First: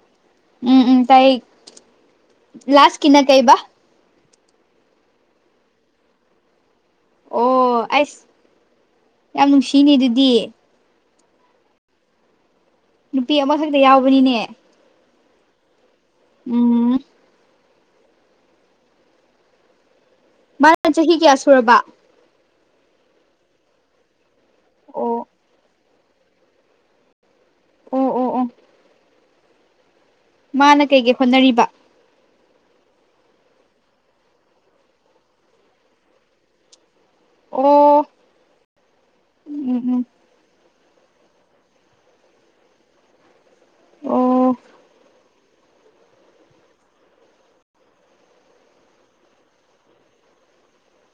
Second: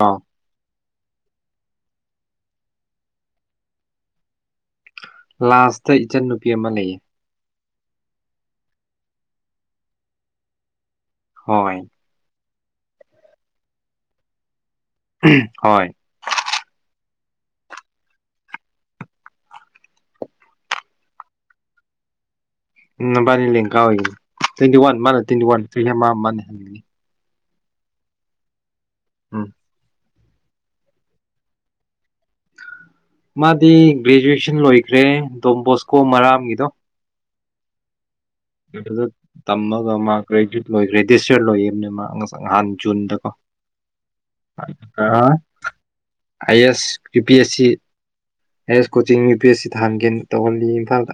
ꯑ ꯎꯝ ꯎꯝ ꯇꯥꯏ ꯂꯥꯁ ꯀꯅ ꯀꯩꯕ ꯂꯥꯁꯇ ꯏꯆꯟꯟꯅ ꯅꯨꯄꯤ ꯑꯃ ꯂꯩꯌꯦ ꯑꯣ ꯑꯩꯁ ꯌꯥꯝ ꯅꯨꯡꯁꯤꯅꯦ ꯑꯗꯨꯗꯤ ꯍꯣꯏꯣꯏ ꯅꯨꯄꯤ ꯑꯃꯈꯛꯇ ꯌꯥꯎꯕꯅꯤꯅꯦ ꯍꯣꯏ ꯎꯝ ꯃꯥꯅ ꯆꯍꯤ ꯀꯌꯥ ꯁꯨꯔꯕ ꯎꯝꯕꯥꯅꯤ ꯂꯀꯥ ꯑꯣꯏꯒꯅꯤ ꯇ꯭ꯋꯦꯟꯇꯤ ꯋꯥꯟ ꯃꯥꯅꯦ ꯑꯣ ꯇ꯭ꯋꯦꯟꯇꯤ ꯋꯥ ꯃꯥꯅꯦꯤ ꯑꯣ ꯑꯣ ꯑꯣ ꯎꯝ ꯃꯥꯅ ꯀꯩꯀꯩ ꯍꯣꯠꯅꯔꯤꯕ ꯃꯥꯗꯤ ꯒ꯭ꯔꯦꯖꯨꯑꯦꯁꯟ ꯂꯣꯏꯈ꯭ꯔꯦ ꯗꯣꯝꯕꯣꯁꯀꯣ ꯃꯔꯥꯝꯒꯤꯗꯣ ꯑꯣ ꯎꯝ ꯇꯝꯃꯒ ꯎꯝ ꯃꯥꯦ ꯒ꯭ꯔꯦꯖꯁꯔ ꯂꯣꯏꯌꯦꯕꯅꯦ ꯃꯥ ꯅꯍꯥꯟ ꯖꯨꯟꯗꯀꯣ ꯑꯣ ꯑꯥꯏ S U P S C ꯍꯥꯏꯌꯔꯁ coaching U P S C ꯊꯍꯒꯦ ꯇꯧꯍꯜꯂꯤ ꯏꯝꯐꯥꯜꯗ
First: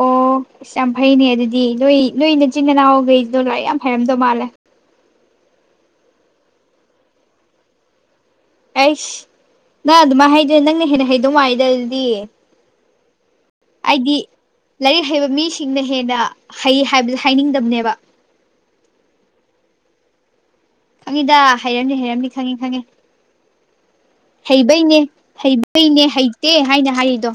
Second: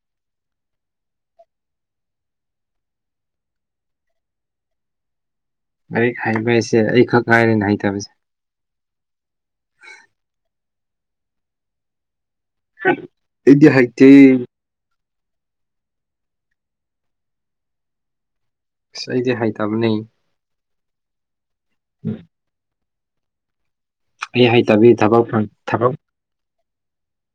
ꯑꯣ ꯑꯁ ꯌꯥꯝ ꯐꯩꯅꯦ ꯑꯗꯨꯗꯤ ꯅꯣꯏ ꯅꯣꯏ ꯅꯆꯤꯟ ꯏꯅꯥꯎꯈꯩꯗꯣ ꯂꯥꯏꯔꯤꯛ ꯌꯥꯝ ꯍꯩꯔꯝꯗꯧ ꯃꯥꯜꯂꯦ ꯍꯥꯏꯕ ꯍꯥꯏꯁꯦ ꯑꯩꯈꯛ ꯍꯥꯏꯔꯦꯅꯦ ꯍꯩꯇꯕꯁꯦ ꯑꯩꯁ ꯅꯪ ꯑꯗꯨꯃꯥꯏꯅ ꯍꯩꯗꯣꯏ ꯅꯪꯅ ꯍꯦꯟꯅ ꯍꯩꯗꯧ ꯃꯥꯗ ꯑꯗꯨꯗꯤ ꯏꯗꯤꯦ ꯍꯥꯏꯥꯏꯇ ꯑꯩꯗꯤ ꯂꯥꯏꯔꯤꯛ ꯍꯩꯕ ꯃꯤꯁꯤꯡꯅ ꯍꯦꯟꯅ ꯍꯩ ꯍꯥꯏꯕꯗ ꯍꯥꯏꯅꯤꯡꯗꯕꯅꯦꯕ ꯑꯁ ꯑꯩꯗꯤ ꯍꯥꯏꯇꯥꯕꯅꯦ ꯑꯪꯗ ꯍꯥꯏꯔꯝꯅꯤ ꯍꯥꯏꯔꯝꯅꯤ ꯈꯪꯉꯦ ꯈꯪꯉꯦ ꯑꯩ ꯍꯩꯇꯕꯤ ꯍꯩꯕꯩꯅꯦ ꯊꯕꯛ ꯐꯪ ꯊꯕꯛ ꯍꯩꯕꯩꯅꯦ ꯍꯩꯇꯦ ꯍꯥꯏꯅ ꯍꯥꯏꯔꯤꯗꯣ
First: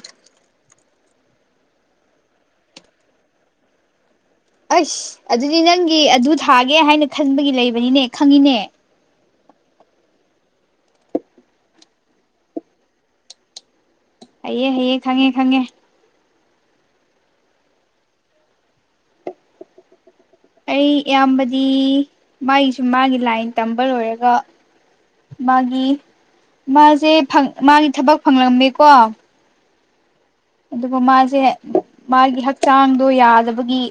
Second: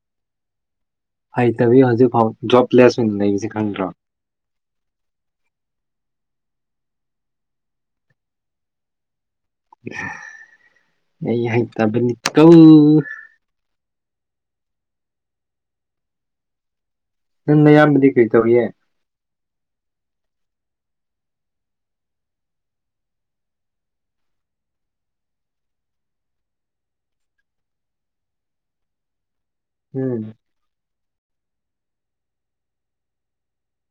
ꯍꯩꯇꯕꯤ ꯍꯧꯖꯤꯛꯐꯥꯎ ꯖꯣꯕꯂꯦꯁ ꯑꯣꯏꯅ ꯂꯩꯁ ꯈꯪꯗ꯭ꯔꯣ ꯑꯁ ꯑꯗꯨꯗꯤ ꯅꯪꯒꯤ ꯑꯗꯨ ꯊꯥꯒꯦ ꯍꯥꯏꯅ ꯈꯟꯕꯒꯤ ꯂꯩꯕꯅꯤꯅꯦ ꯈꯪꯉꯤꯅꯦ ꯑꯩ ꯍꯥꯏ ꯇꯕꯅꯤ ꯀꯧ ꯑꯌꯦ ꯍꯌꯦ ꯈꯪꯉꯦ ꯈꯪꯉꯦ ꯅꯪꯅ ꯑꯌꯥꯝꯕꯗꯤ ꯀꯩ ꯇꯧꯔꯤ ꯑꯩ ꯏꯌꯥꯝꯕꯗꯤ ꯃꯥꯒꯤꯁꯨ ꯃꯥꯒꯤ ꯂꯥꯏꯟ ꯇꯝꯕ ꯂꯣꯏꯔꯒ ꯃꯥꯒꯤ ꯃꯥꯁꯦ ꯃꯥꯒꯤ ꯊꯕꯛ ꯐꯪꯂꯝꯃꯦꯀꯣ ꯎꯝ ꯑꯗꯨꯒ ꯃꯥꯁꯦ ꯃꯥꯒꯤ ꯍꯛꯆꯥꯡꯗꯣ ꯌꯥꯗꯕꯒꯤ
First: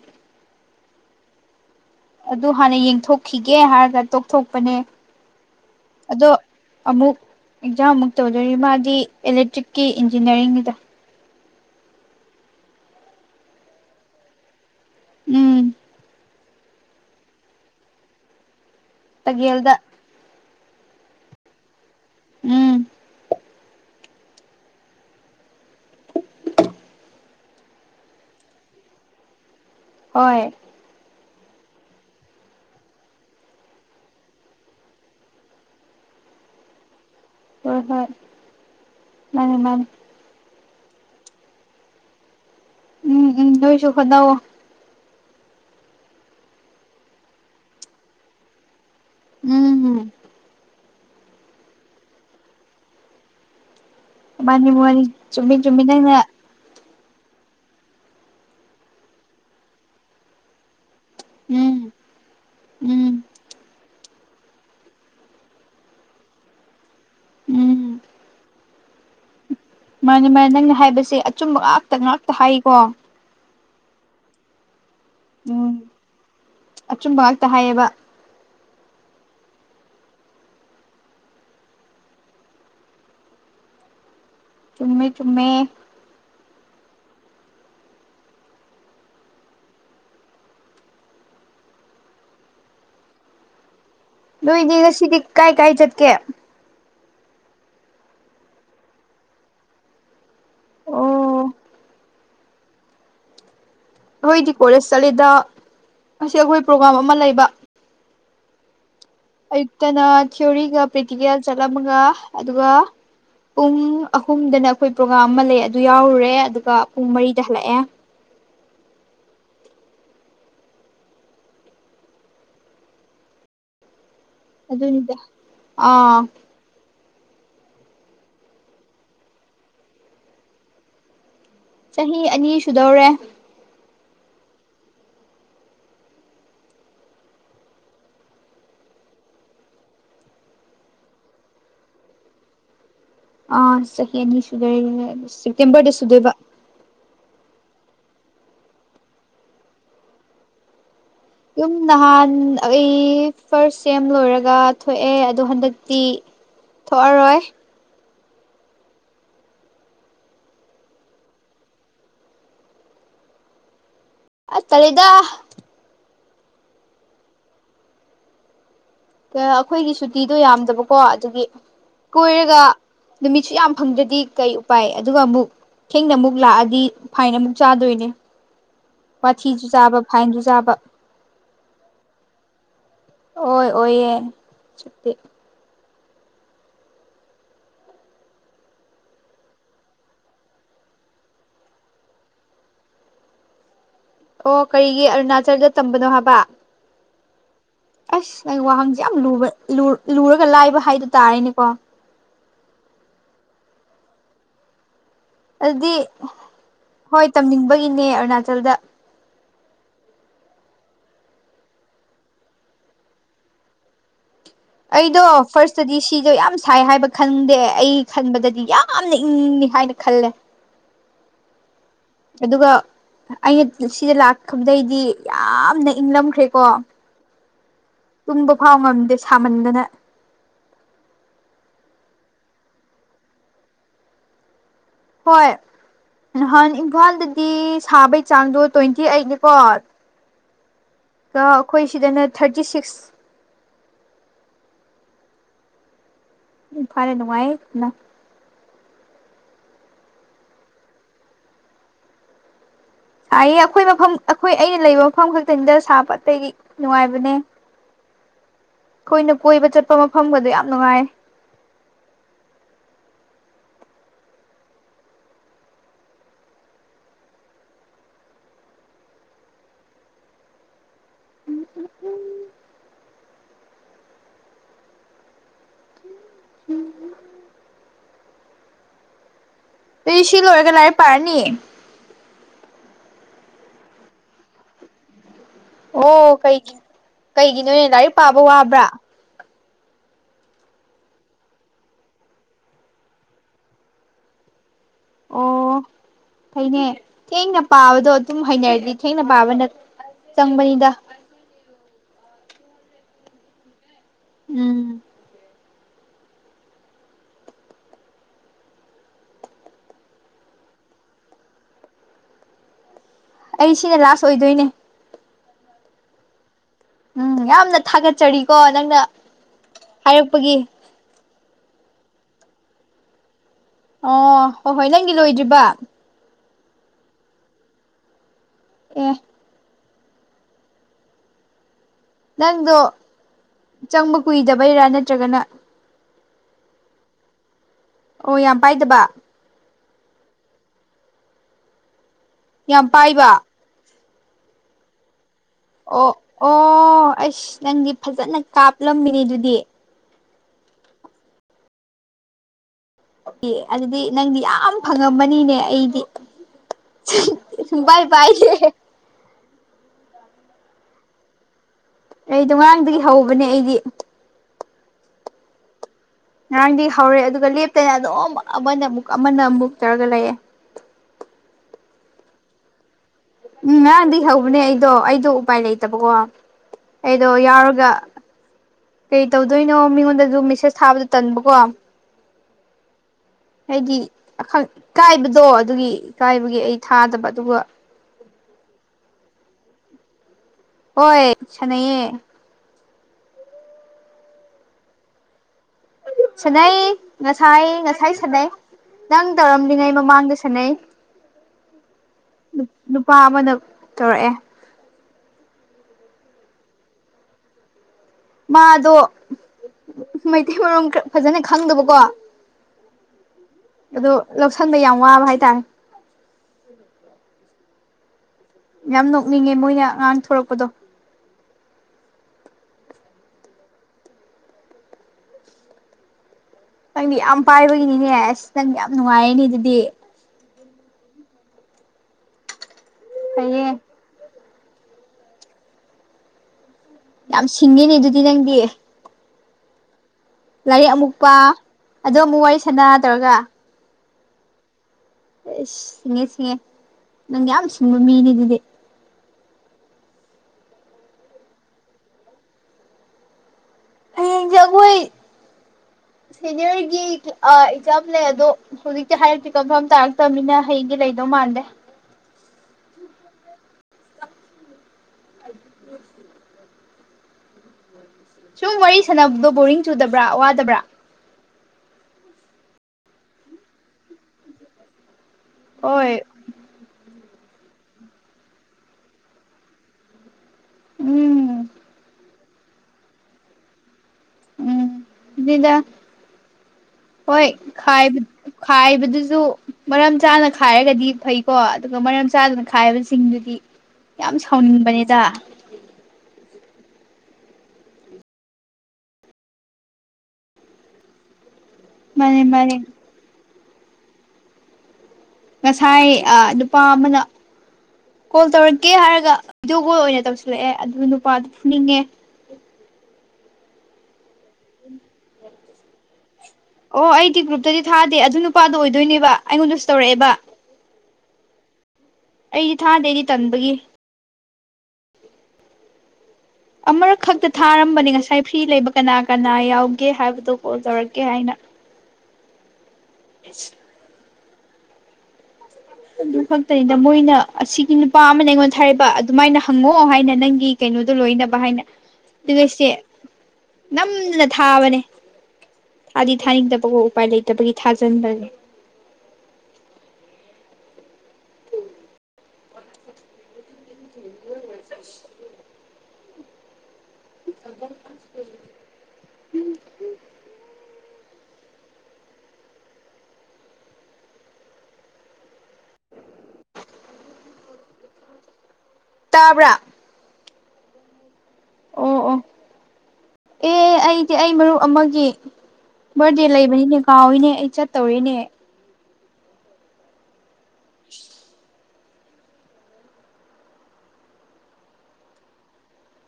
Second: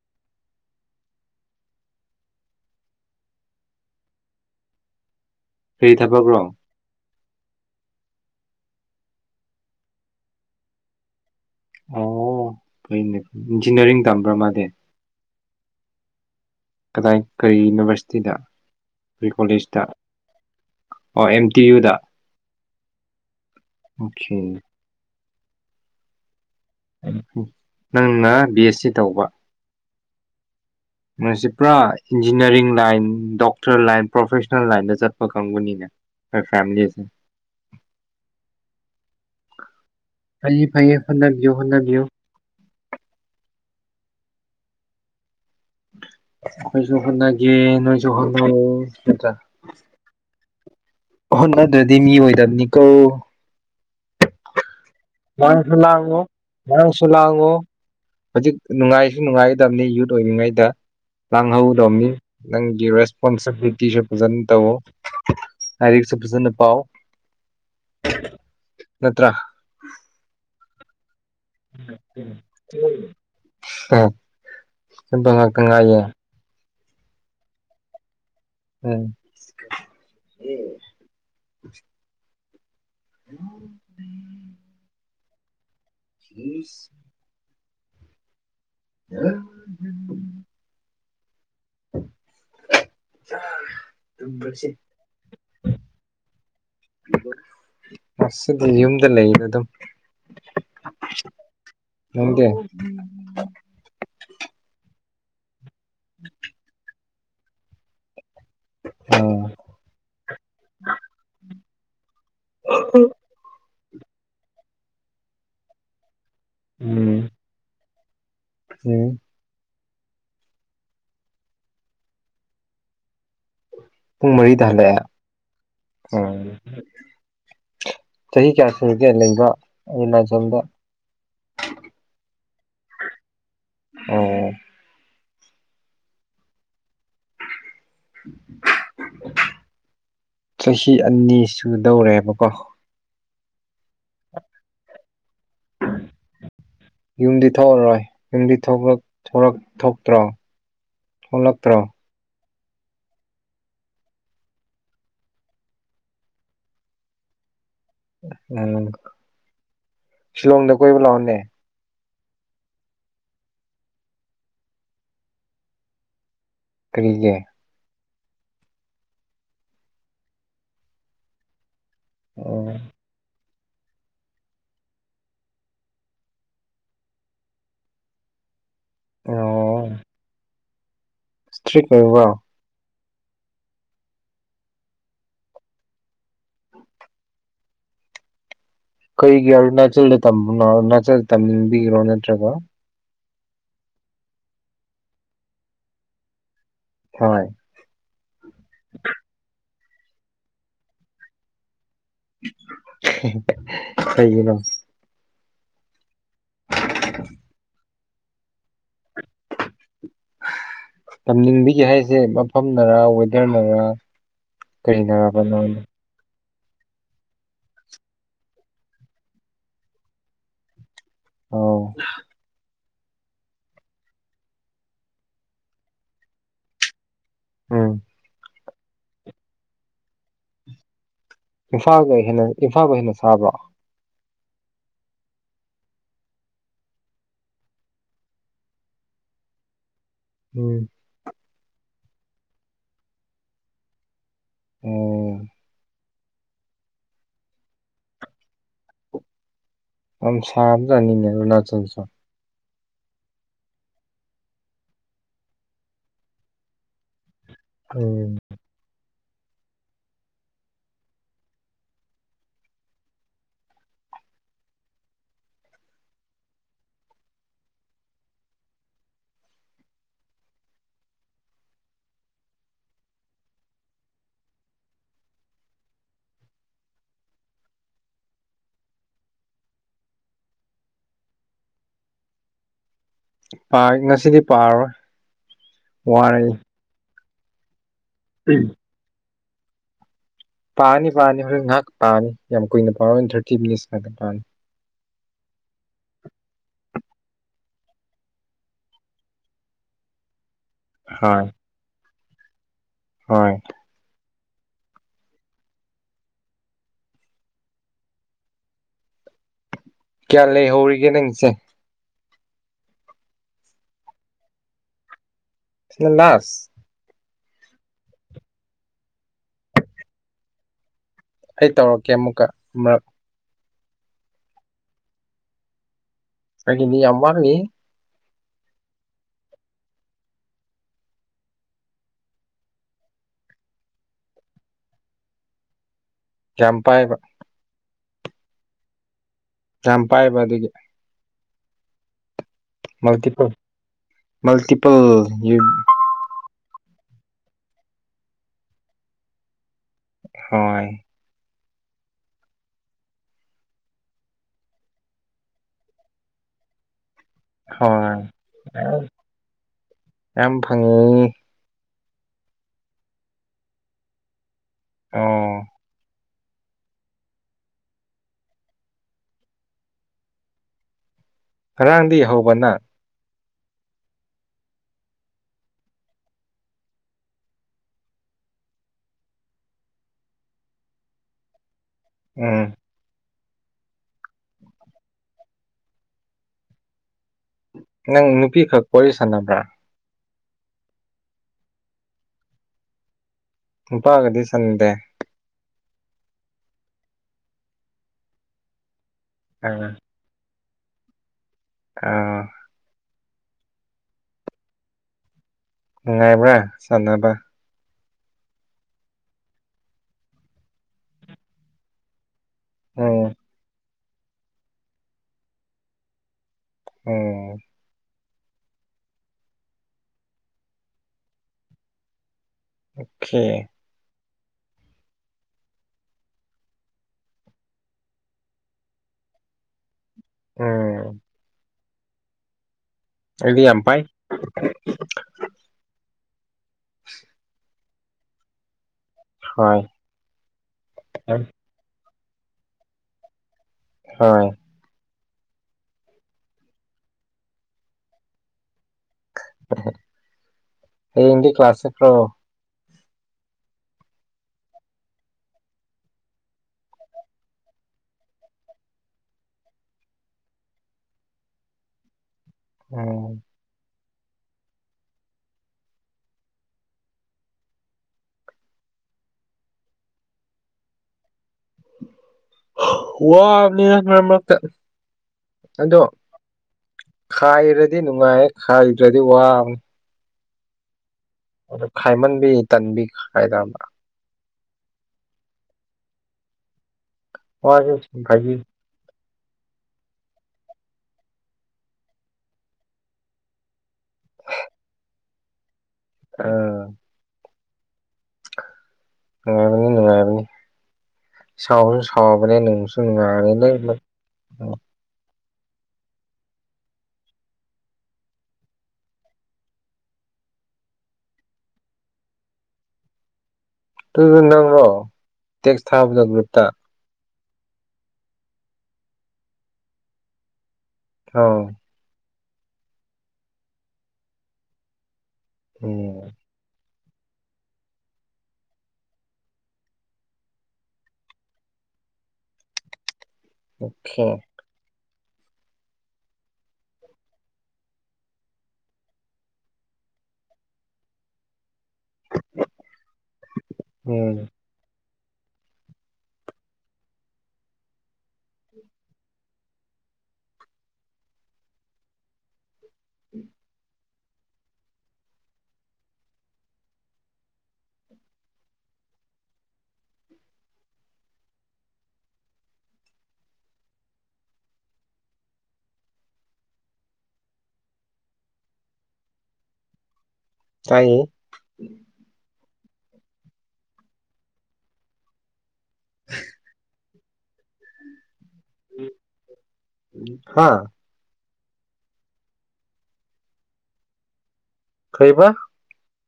ꯑꯗꯨ ꯍꯥꯟꯅ ꯌꯦꯡꯊꯣꯛꯈꯤꯒꯦ ꯍꯥꯏꯔꯒ ꯇꯣꯛꯊꯣꯛꯄꯅꯦ ꯀꯔꯤ ꯑꯗꯣ ꯊꯕꯛꯔꯣ ꯑꯃꯨꯛ ꯑꯦꯛꯖꯥꯝ ꯑꯃꯨꯛ ꯇꯧꯗꯣꯔꯤ ꯃꯥꯗꯤ ꯑꯦꯂꯦꯛꯇ꯭ꯔꯤꯛꯀꯤ ꯏꯟꯖꯤꯅꯤꯌꯥꯔꯤꯡꯒꯤꯗ ꯑꯣ ꯐꯣꯏꯅꯦ ꯏꯟꯖꯤꯅꯤꯌꯥꯔꯤꯡ ꯇꯝꯕ꯭ꯔꯥ ꯃꯥꯗꯤ ꯎꯝ ꯀꯗꯥꯏ ꯀꯔꯤ ꯌꯨꯅꯤꯚꯔꯁꯤꯇꯤꯗ ꯀꯈꯔꯤ ꯇꯒꯦꯜꯗ ꯀꯣꯂꯦꯖꯇ ꯑꯣ ꯑꯦꯝ ꯇꯤ ꯌꯨꯗ ꯎꯝ ꯑꯣ ꯅꯪꯅ ꯕꯤ ꯑꯦꯁ ꯁꯤ ꯇꯧꯕ ꯑꯣꯏ ꯃꯁꯤ ꯄꯨꯔꯥ engineering line doctor line professional ꯂꯥꯏꯟꯗ ꯆꯠꯄ ꯀꯥꯡꯪꯕꯨꯅꯤꯅꯦ ꯐ ꯐꯂꯤꯁꯦ ꯍꯣꯏ ꯍꯣꯏ ꯃꯥꯅꯤ ꯃꯥ ꯐꯥꯏꯌꯦ ꯐꯥꯏꯌꯦ ꯍꯟꯅꯕꯤꯌꯣ ꯍꯟꯅꯕꯤꯌꯣ ꯎꯝ ꯎꯝ ꯂꯣꯏꯁꯨ ꯍꯣꯠꯅꯧꯑꯣ ꯑꯩꯈꯣꯏꯁꯨ ꯍꯣꯠꯅꯒꯦ ꯅꯣꯏꯁꯨ ꯍꯣꯠꯅꯧꯑꯣ ꯎꯝ ꯍꯣꯏ ꯅꯗ꯭ꯔꯗꯤ ꯃꯤ ꯑꯣꯏꯗꯕꯅꯤꯀꯣ ꯃꯥꯅꯤ ꯃꯅꯤ ꯃꯁ ꯂꯉꯣ ꯉꯔꯥꯡꯁꯨ ꯂꯥꯡꯉꯣ ꯍꯧꯖꯤꯛ ꯅꯨꯡꯉꯥꯏꯁꯨ ꯅꯨꯡꯉꯥꯏꯒꯗꯕꯅꯤ ꯌꯨꯠ ꯑꯣꯏꯔꯤꯉꯩꯗ ꯅꯥꯡꯍꯧ ꯎꯝ ꯎꯗꯧꯅꯤ ꯅꯪꯒꯤ ꯎꯝ ꯔꯦꯁꯄꯣꯟꯁꯤꯕꯤꯂꯤꯇꯤꯁꯨ ꯐꯖꯅ ꯇꯧꯋ ꯂꯥꯏꯔꯤꯛꯁꯨ ꯐꯖꯅ ꯄꯥꯎ ꯎꯝ ꯅꯠꯇ꯭ꯔ ꯃꯥꯅꯤ ꯃꯥ ꯅꯪꯅ ꯍꯥꯏꯕꯁꯦ ꯑꯆꯨꯝꯕ ꯉꯥꯛꯇ ꯉꯥꯛꯇ ꯍꯥꯏꯀꯣ ꯑ ꯆꯄ ꯉꯥꯛꯇꯪ ꯎꯝ ꯉꯥꯏꯌꯦ ꯑꯆꯨꯝꯕ ꯉꯥꯛꯇ ꯍꯥꯏꯌꯦꯕ [unintelligible] ꯑꯣ ꯎꯝ ꯇꯃꯤ ꯇꯃꯤ [unintelligible] [unintelligible] [unintelligible] ꯅꯣꯏꯅꯦ ꯉꯁꯤꯗꯤ ꯀꯥꯏ ꯀꯥꯏ ꯆꯠꯀꯦ ꯃꯁꯤꯗꯤ ꯌꯨꯝꯗ ꯂꯩꯌꯦꯅ ꯑꯗꯨꯝ ꯑꯣ ꯅꯝ ꯀꯦ ꯑꯩꯈꯣꯏꯗꯤ ꯀꯣꯂꯦꯖ ꯆꯠꯂꯤꯗ ꯑꯁꯤ ꯑꯩꯈꯣꯏ ꯄ꯭ꯔꯣꯒꯥ꯭ꯔꯥꯝ ꯑꯃ ꯂꯩꯕ ꯎꯝ ꯑꯌꯨꯛꯇꯅ ꯊꯤꯑꯣꯣꯔꯤꯒ ꯄ꯭ꯔꯦꯛꯇꯤꯀꯦꯜ ꯆꯠꯂꯝꯃꯒ ꯑꯗꯨꯒ ꯄꯨꯡ ꯑꯍꯨꯝꯗꯅ ꯑꯩꯈꯣꯏ ꯄ꯭ꯔꯣꯒꯥꯝ ꯑꯃ ꯂꯩ ꯑꯗꯨ ꯌꯥꯎꯔꯨꯔꯦ ꯑꯗꯨꯒ ꯄꯨꯡ ꯎꯝ ꯃꯔꯤꯗ ꯍꯜꯂꯛꯑꯦ ꯎꯝ ꯄꯨꯡ ꯃꯔꯤꯗ ꯍꯜꯂꯛꯑꯦ ꯑꯗꯨꯗ ꯑꯥ ꯎꯝ ꯆꯍꯤ ꯀꯌꯥ ꯁꯨꯨꯔꯒꯦ ꯂꯩꯕ ꯑꯔꯨꯅꯥꯆꯜꯗ ꯆꯍꯤ ꯑꯅꯤ ꯁꯨꯗꯧꯔꯦ ꯑꯣ ꯆꯍꯤ ꯑꯅꯤ ꯁꯨꯗꯧꯔꯦꯕꯀꯣ ꯑꯥ ꯆꯍꯤ ꯑꯅꯤ ꯁꯨꯗꯣꯏꯔꯦ ꯁꯦꯞꯇꯦꯝꯕꯔꯗ ꯁꯨꯗꯣꯏꯕ ꯌꯨꯝꯗꯤ ꯊꯣꯛꯑꯔꯣꯏ ꯌꯨꯝꯗꯤ ꯊꯣꯛꯇ꯭ꯔꯣ ꯌꯨꯝ ꯊꯣꯛꯂꯛꯇ꯭ꯔꯣ ꯅꯍꯥꯟꯥꯟ ꯑꯩ ꯐꯥꯔꯁ ꯁꯦꯝ ꯂꯣꯏꯔꯒ ꯊꯣꯛꯑꯦ ꯑꯗꯣ ꯍꯟꯗꯛꯇꯤ ꯊꯣꯛꯑꯔꯣꯏ ꯎꯝ ꯁꯤꯂꯣꯡꯗ ꯀꯣꯏꯕ ꯂꯥꯛꯑꯣꯅꯦ ꯑ ꯇꯂꯤꯦꯗ ꯀꯔꯤꯒꯦ ꯑꯩꯈꯣꯏꯒꯤ ꯁꯨꯇꯤꯗꯣ ꯌꯥꯝꯗꯕꯀꯣ ꯑꯗꯨꯒꯤ ꯀꯣꯏꯔꯒ ꯑꯣ ꯅꯨꯃꯤ ꯁꯨ ꯌꯥꯝ ꯐꯪꯗ꯭ꯔꯗꯤ ꯀꯩ ꯎꯄꯥꯏ ꯑꯗꯨꯒ ꯑꯃꯨꯛ ꯊꯦꯡꯅ ꯑꯃꯨꯛ ꯂꯥꯛꯑꯗꯤ ꯐꯥꯏꯟ ꯑꯃꯨꯛ ꯆꯥꯗꯣꯏꯅꯦ ꯋꯥꯊꯤꯁꯨ ꯑꯣ ꯆꯥꯕ ꯐꯥꯏꯟꯁꯨ ꯆꯥꯕ ꯏꯁꯇ꯭ꯔꯤꯛ ꯑꯣꯏꯕꯣ ꯑꯣꯏ ꯑꯣꯏꯌꯦ ꯁꯨꯛꯇꯤ ꯀꯩꯒꯤ ꯅꯅꯥꯆꯜꯗ ꯇꯝꯕꯅꯣ ꯅꯅꯥꯆꯜꯗ ꯇꯝꯅꯤꯡꯕꯤꯈ꯭ꯔꯣ ꯅꯠꯇ꯭ꯔꯒ ꯑꯣ ꯀꯔꯤꯒꯤ ꯑꯔꯨꯅꯥꯆꯜꯗ ꯇꯝꯕꯅꯣ ꯍꯥꯏꯕ ꯍꯣꯏ ꯑꯁ ꯅ ꯋꯥꯍꯪꯁꯦ ꯌꯥꯝ ꯂꯨꯕ ꯂꯨꯔꯒ ꯂꯥꯏꯕ ꯍꯥꯏꯗꯨ ꯇꯥꯔꯦꯅꯦꯀꯣ ꯁꯩꯒꯤꯅ ꯑꯗꯨꯗꯤ ꯍꯣꯏ ꯇꯝꯅꯤꯡꯕꯒꯤꯅꯦ ꯑꯔꯨꯅꯥꯆꯜꯗ ꯇꯝꯅꯤꯡꯕꯒꯤ ꯍꯥꯏꯁꯦ ꯃꯐꯝ ꯅꯔꯥ ꯋꯦꯗꯔꯅꯔꯥ ꯑꯩꯗꯣ ꯐꯥꯔꯁꯇꯗꯤ ꯁꯤꯗꯣ ꯌꯥꯝ ꯁꯥꯏ ꯍꯥꯏꯕ ꯈꯪꯗꯦ ꯑꯩ ꯈꯟꯕꯗꯗꯤ ꯌꯥꯝꯅ ꯏꯪꯅꯤ ꯍꯥꯏꯅ ꯈꯜꯂꯦ ꯑꯣ ꯑꯗꯨꯒ ꯑꯩꯅ ꯁꯤꯗ ꯂꯥꯛꯕꯗꯩꯗꯤ ꯌꯥꯝꯅ ꯏꯪꯂꯝꯈ꯭ꯔꯦꯀꯣ ꯎꯝ ꯇꯨꯝꯕ ꯐꯥꯎ ꯉꯝꯗꯦ ꯁꯥꯃꯟꯗꯅ ꯏꯝꯐꯥꯜꯒ ꯍꯦꯟꯅ ꯏꯝꯐꯥꯜꯒ ꯍꯦꯟꯅ ꯆꯥꯕ꯭ꯔꯣ ꯍꯣꯏ ꯅꯍꯥꯟ ꯏꯝꯐꯥꯜꯗꯗꯤ ꯁꯥꯕꯩ ꯆꯥꯡꯗꯣ ꯇ꯭ꯋꯦꯟꯇꯤ ꯑꯩꯠꯅꯤꯀꯣ ꯎꯝ ꯑꯩꯈꯣꯏ ꯁꯤꯗꯅ ꯊꯥꯔꯇꯤ ꯁꯤꯛꯁ ꯑꯣ ꯎꯝ ꯐꯔꯦ ꯅꯨꯡꯉꯥꯏ ꯑꯩ ꯌꯥꯝꯝ ꯁꯝꯁ ꯅꯤꯅꯤꯔ ꯅꯆꯁꯨ ꯇꯥꯏꯌꯦ ꯑꯩꯈꯣꯏ ꯃꯐꯝ ꯑꯩꯈꯣꯏ ꯑꯩꯅ ꯂꯩꯕ ꯃꯐꯝ ꯈꯛꯇꯅꯤꯗ ꯁꯥꯕ ꯑꯇꯩꯗꯤ ꯅꯨꯡꯉꯥꯏꯕꯅꯦ ꯎ ꯑꯩꯈꯣꯏꯅ ꯀꯣꯏꯕ ꯆꯠꯄ ꯃꯐꯝꯒꯗꯣ ꯌꯥꯝ ꯅꯨꯡꯉꯥꯏ ꯑ ꯁꯤ ꯂꯣꯏꯔꯒ ꯂꯥꯏꯔ ꯄꯥꯔꯅꯤ ꯉꯁꯤꯗꯤ ꯄꯥꯔꯣꯏ ꯑꯣ ꯀꯩꯒꯤ ꯀꯩꯒꯤ ꯅꯣꯏꯅ ꯂꯥꯏꯔꯤꯛ ꯄꯥꯕ ꯋꯥꯕ꯭ꯔꯥ ꯄꯥꯅꯤ ꯄꯥꯅꯤ ꯍꯣꯔ ꯉꯥꯏꯍꯥꯛ ꯄꯥꯅꯤ ꯌꯥꯝ ꯀꯨꯏꯅ ꯄꯥꯅꯤ ꯋꯟ ꯊꯥꯔꯇꯤ ꯃꯤꯅꯤꯠꯁ ꯉꯥꯛꯇ ꯄꯥꯅꯤ ꯑꯣ ꯐꯩꯅꯦ ꯊꯦꯡꯅ ꯄꯥꯕꯗꯣ ꯑꯗꯨꯝ ꯍꯩꯅꯔꯗꯤ ꯊꯦꯡꯅ ꯄꯥꯕꯅ ꯆꯪꯕꯅꯤꯗ ꯍꯣꯏ ꯍꯣꯏ ꯎꯝ ꯀꯌꯥ ꯂꯩꯍꯧꯔꯤꯒꯦ ꯅꯪꯁꯦ ꯑꯩ ꯁꯤꯅ ꯂꯥꯁ ꯑꯣꯏꯗꯣꯏꯅꯦ ꯁꯤꯅ ꯂꯁ ꯎꯝ ꯌꯥꯝꯅ ꯊꯥꯒꯠꯆꯔꯤꯀꯣ ꯅꯪꯅ ꯍꯥꯏꯔꯛꯄꯒꯤ ꯑꯩ ꯇꯧꯔꯛꯀꯦ ꯑꯃꯨꯛꯀ ꯑꯃꯛ ꯑꯣ ꯍ ꯍꯣꯏ ꯅꯪꯒꯤ ꯂꯣꯏꯗ꯭ꯔꯤꯕ ꯍꯥꯏꯅꯤ ꯑꯃꯅꯤ ꯑꯦ ꯅꯪꯗꯣ ꯆꯪꯕ ꯀꯨꯏꯗꯕꯩꯔꯥ ꯅꯠꯇ꯭ꯔꯒꯅ ꯆꯝꯄꯥꯏꯕ ꯑꯣ ꯌꯥꯝ ꯄꯥꯏꯗꯕ ꯌꯥꯝ ꯄꯥꯏꯕ ꯑꯗꯨꯒꯤ ꯌꯥꯝ ꯄꯥꯏꯕ ꯃꯜꯇꯤꯄꯜ ꯃꯜꯇꯤꯄꯜ ꯌ ꯑꯣ ꯑꯣ ꯑꯩꯁ ꯅꯪꯗꯤ ꯐꯖꯅ ꯀꯥꯞꯂꯝꯃꯤꯅꯤ ꯑꯗꯨꯗꯤ ꯍꯣꯏ ꯑꯗꯨꯗꯤ ꯅꯪꯗꯤ ꯌꯥꯝ ꯐꯪꯉꯝꯕꯅꯤꯅꯦ ꯑꯩꯗꯤ ꯍ ꯁꯨꯡꯄꯥꯏ ꯄꯥꯏꯗꯦ ꯌꯥꯝ ꯐꯪꯉꯤ ꯑꯩꯗꯣ ꯉꯔꯥꯡꯗꯒꯤ ꯍꯧꯕꯅꯦ ꯑꯩꯗꯤ ꯑꯣ ꯉꯔꯥꯡꯗꯤ ꯍꯧꯔꯦ ꯑꯗꯨꯒ ꯂꯦꯞꯇꯅ ꯑꯗꯨꯝ ꯑꯃꯅ ꯑꯃꯨꯛ ꯑꯃꯅ ꯑꯃ ꯃꯨꯛꯇꯔꯒ ꯂꯩꯑꯦ ꯉꯔꯥꯡꯗꯤ ꯌꯍꯧꯕꯅ ꯎꯝ ꯉꯔꯥꯡꯗꯒꯤ ꯍꯧꯕꯅꯦ ꯑꯩꯗꯣ ꯑꯩꯗꯣ ꯎꯄꯥꯏ ꯂꯩꯇꯕꯀꯣ ꯑꯩꯗꯣ ꯌꯥꯎꯔꯒ ꯀꯩ ꯇꯧꯗꯣꯏꯅꯣ ꯃꯤꯉꯣꯟꯗꯁꯨ ꯃꯦꯁꯦꯁ ꯊꯥꯕꯗꯣ ꯇꯟꯕꯀꯣ ꯎꯝ ꯍꯥꯏꯗꯤ ꯏ ꯀꯥꯏꯕꯗꯣ ꯑꯗꯨꯒꯤ ꯏꯀꯥꯏꯕꯒꯤ ꯑꯩ ꯊꯥꯗꯕ ꯑꯗꯨꯒ ꯅꯪ ꯅꯨꯄꯤꯈꯛ ꯋꯥꯔꯤ ꯁꯥꯟꯅꯕ꯭ꯔꯥ ꯍꯣꯏ ꯁꯥꯟꯅꯩꯌꯦ ꯄꯥꯒꯗꯤ ꯁꯟꯗꯦ ꯁꯅꯩ ꯉꯁꯥꯏ ꯉꯁꯥꯏ ꯁꯗꯩ ꯅꯪ ꯑ ꯇꯧꯔꯝꯂꯤꯉꯩ ꯃꯃꯥꯡꯗ ꯁꯥꯟꯅꯩ ꯑ ꯅꯨꯄꯥ ꯑꯃꯅ ꯇꯧꯔꯛꯑꯦ ꯅꯨꯡꯉꯥꯏꯕ꯭ꯔꯥ ꯆꯥꯟꯅꯕ ꯃꯥꯗꯣ ꯃꯩꯇꯩ ꯃꯔꯣꯡ ꯈꯔ ꯐꯖꯅ ꯈꯪꯗꯕꯀꯣ ꯑꯣ ꯑꯗꯣ ꯂꯧꯁꯪꯕ ꯌꯥꯝ ꯋꯥꯕ ꯍꯥꯏꯇꯥꯔꯦ ꯑꯣ ꯌꯥꯝ ꯅꯣꯛꯅꯤꯡꯉꯦ ꯃꯣꯏꯅ ꯑꯉꯥꯡ ꯊꯣꯔꯛꯄꯗꯣ ꯑꯣꯀꯦ ꯅꯪꯗꯤ ꯌꯥꯝ ꯄꯥꯏꯕꯒꯤꯅꯤꯅꯦ ꯑꯁ ꯅꯪ ꯌꯥꯝ ꯅꯨꯡꯉꯥꯏꯔꯅꯦ ꯑꯗꯨꯗꯤ ꯎꯝ ꯑꯗꯨꯗꯤ ꯐꯩꯌꯦ ꯌꯥꯝꯄꯥꯏ ꯌꯥꯝ ꯁꯤꯡꯉꯤꯅꯦ ꯑꯗꯨꯗꯤ ꯅꯪꯗꯤ ꯍꯣꯏ ꯂꯥꯏꯔꯤꯛ ꯑꯃꯨꯛꯄ ꯑꯗ ꯑꯃꯨꯛ ꯋꯥꯔꯤ ꯁꯥꯟꯅ ꯇꯧꯔꯒ ꯍꯣꯏ ꯑꯦꯁ ꯁꯤꯡꯉꯦ ꯁꯤꯡꯉꯦ ꯅꯪ ꯌꯥꯝ ꯁꯤꯡꯕ ꯃꯤꯅꯦ ꯑꯗꯨꯗꯤ ꯍ ꯍꯌꯦꯡꯗꯤ ꯀ꯭ꯂꯥ ꯆꯇ꯭ꯔꯣ ꯍꯌꯦꯡꯁꯦ ꯑꯩꯈꯣꯏ ꯁꯦꯅꯤꯌꯔꯒꯤ ꯑꯦꯛꯖꯥꯝ ꯂꯩ ꯑꯗꯣ ꯍꯧꯖꯤꯛꯇꯤ ꯍꯥꯏꯔꯤꯁꯤ ꯀꯝꯐ ꯇꯥꯔꯛꯇꯕꯅꯤꯅ ꯍꯩꯗꯤ ꯂꯩꯗꯧ ꯃꯥꯟꯗꯦ ꯎꯝ [unintelligible] ꯁꯨꯝ ꯋꯥꯔꯤ ꯁꯥꯟꯅꯕꯗꯣ ꯕꯣꯔꯤꯡ ꯆꯨꯗꯕ꯭ꯔꯥ ꯋꯥꯗꯕ꯭ꯔꯥ ꯋꯥꯕꯅꯤꯅ ꯃꯔꯛ ꯃꯔꯛꯇ ꯑꯗꯣ ꯍꯣꯏ ꯈꯥꯏꯔꯗꯤ ꯅꯨꯡꯉꯥꯏ ꯈꯥꯏꯗ꯭ꯔꯗꯤ ꯋꯥꯕꯅꯦ ꯎꯝ ꯑꯗꯨ ꯈꯥꯏꯃꯟꯕꯤ ꯇꯟꯕꯤ ꯈꯥꯏꯔꯕ ꯎꯝ ꯅꯤꯗ ꯍꯣꯏ ꯋꯥꯁꯨ ꯐꯒꯤ ꯈꯥꯏꯕꯗꯨꯁꯨ ꯃꯔꯝ ꯆꯥꯅ ꯈꯥꯏꯔꯒꯗꯤ ꯐꯩꯀꯣ ꯑꯗꯨꯒ ꯃꯔꯝ ꯆꯥꯗꯅ ꯈꯥꯏꯕꯁꯤꯡꯗꯨꯗꯤ ꯌꯥꯝ ꯁꯥꯎꯅꯤꯡꯕꯅꯤꯗ ꯑꯥ ꯅꯨꯡꯉꯥꯏꯕꯅꯤ ꯅꯨꯡꯉꯥꯏꯕꯅꯤ ꯁꯥꯎꯁꯨ ꯃꯥꯅꯦ ꯁꯥꯎꯕꯅꯦ ꯃꯥꯅꯦ ꯅꯅꯨꯡꯁꯨ ꯅꯨꯡꯉꯅꯤ ꯂꯩ ꯉꯁꯥꯏ ꯅꯨꯄꯥ ꯑꯃꯅ ꯀꯣꯜ ꯇꯧꯔꯛꯀꯦ ꯍꯥꯏꯔꯒ ꯚꯗꯤꯑꯣ ꯀꯣꯜ ꯑꯣꯏꯅ ꯇꯧꯁꯤꯜꯂꯛꯑꯦ ꯑꯗꯨ ꯅꯨꯄꯥꯗꯨ ꯐꯨꯅꯤꯡꯉꯦ ꯇꯨꯁꯨ ꯅꯪꯕꯣ ꯇꯦꯛꯁ ꯊꯥꯕꯗ ꯒ꯭ꯔꯨꯞꯇ ꯑꯣ ꯑꯩꯗꯤ ꯒ꯭ꯔꯨꯞꯇꯗꯤ ꯊꯥꯗꯦ ꯑꯗꯨ ꯅꯨꯄꯥꯗꯣ ꯑꯣꯏꯗꯣꯏꯅꯦꯕ ꯑꯩꯉꯣꯟꯗꯁꯨ ꯇꯧꯔꯛꯑꯦꯕ ꯑꯣ ꯑꯩꯗꯤ ꯊꯥꯗꯦꯗꯤ ꯇꯟꯕꯒꯤ ꯎꯝ ꯑꯃꯨꯔꯛ ꯈꯛꯇ ꯊꯥꯔꯝꯕꯅꯤ ꯉꯁꯥꯏ ꯐ꯭ꯔꯤ ꯂꯩꯕ ꯀꯅꯥ ꯀꯅꯥ ꯌꯥꯎꯒꯦ ꯍꯥꯏꯕꯗꯣ ꯀꯣꯜ ꯇꯧꯔꯛꯀꯦ ꯍꯥꯏꯅ ꯑ [unintelligible] ꯑꯣꯀꯦ ꯑꯗꯨ ꯈꯛꯇꯅꯤꯗ ꯃꯣꯏꯅ ꯑꯁꯤꯒꯤ ꯅꯨꯄꯥ ꯑꯃꯅ ꯑꯩꯉꯣꯟ ꯊꯔꯦꯕ ꯑꯗꯨꯃꯥꯏꯅ ꯍꯪꯉꯣ ꯍꯥꯏꯅ ꯅꯪꯒꯤ ꯀꯩꯅꯣꯗꯣ ꯂꯣꯏꯅꯕ ꯍꯥꯏꯅ ꯑꯗꯨꯒꯁꯦ ꯅꯝꯅ ꯎꯝ ꯊꯥꯕꯅꯦ ꯊꯥꯗꯤ ꯊꯥꯅꯤꯡꯗꯕꯀꯣ ꯎꯄꯥꯏ ꯂꯩꯇꯕꯒꯤ ꯊꯥꯖꯤꯟꯕꯅꯦ ꯎꯝ [inaudible] ꯝ [unintelligible] ꯇꯥꯕ꯭ꯔꯥ ꯇꯥꯏꯌꯦ ꯑꯣ ꯑꯣ ꯑꯦ ꯑꯩꯗꯤ ꯑꯩ ꯃꯔꯨꯞ ꯑꯃꯒꯤ ꯕꯥꯔꯗꯦ ꯂꯩꯕꯅꯤꯅꯦ ꯀꯥꯎꯏꯤꯅꯦ ꯑꯩ ꯆꯠꯇꯧꯔꯤꯅꯦ ꯍꯥ [inaudible] ꯀꯩꯕ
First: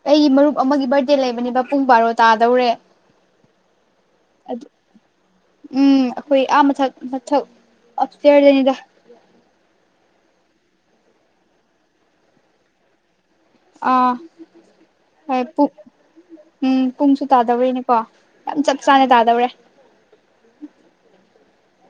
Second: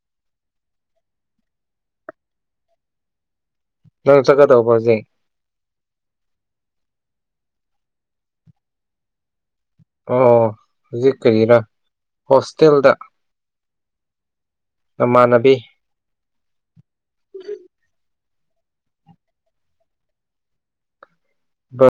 ꯑꯩꯒꯤ ꯃꯔꯨꯞ ꯑꯃꯒꯤ ꯕꯥꯔꯗꯦ ꯂꯩꯕꯅꯦꯕ ꯄꯨꯡ ꯕꯥꯔꯣ ꯇꯥꯗꯧꯔꯦ ꯅꯪ ꯑꯗꯨ ꯆꯠꯒꯗꯧꯕꯁꯦ ꯎꯝ ꯑꯩꯈꯣꯏ ꯑꯥ ꯃꯊꯛ ꯃꯊꯛ ꯑꯞꯇꯔꯗꯅꯤꯗ ꯑꯣ ꯍꯧꯖꯤꯛ ꯀꯔꯤꯔ ꯍꯣꯁꯇꯦꯜꯗ ꯑꯥ ꯍꯣꯏ ꯅꯃꯥꯟꯅꯕꯤ ꯎꯝ ꯄꯨꯡꯁꯨ ꯇꯥꯗꯧꯔꯤꯅꯦꯀꯣ ꯌꯥꯝ ꯆ ꯆꯥꯅꯦ ꯇꯥꯗꯕꯔꯦ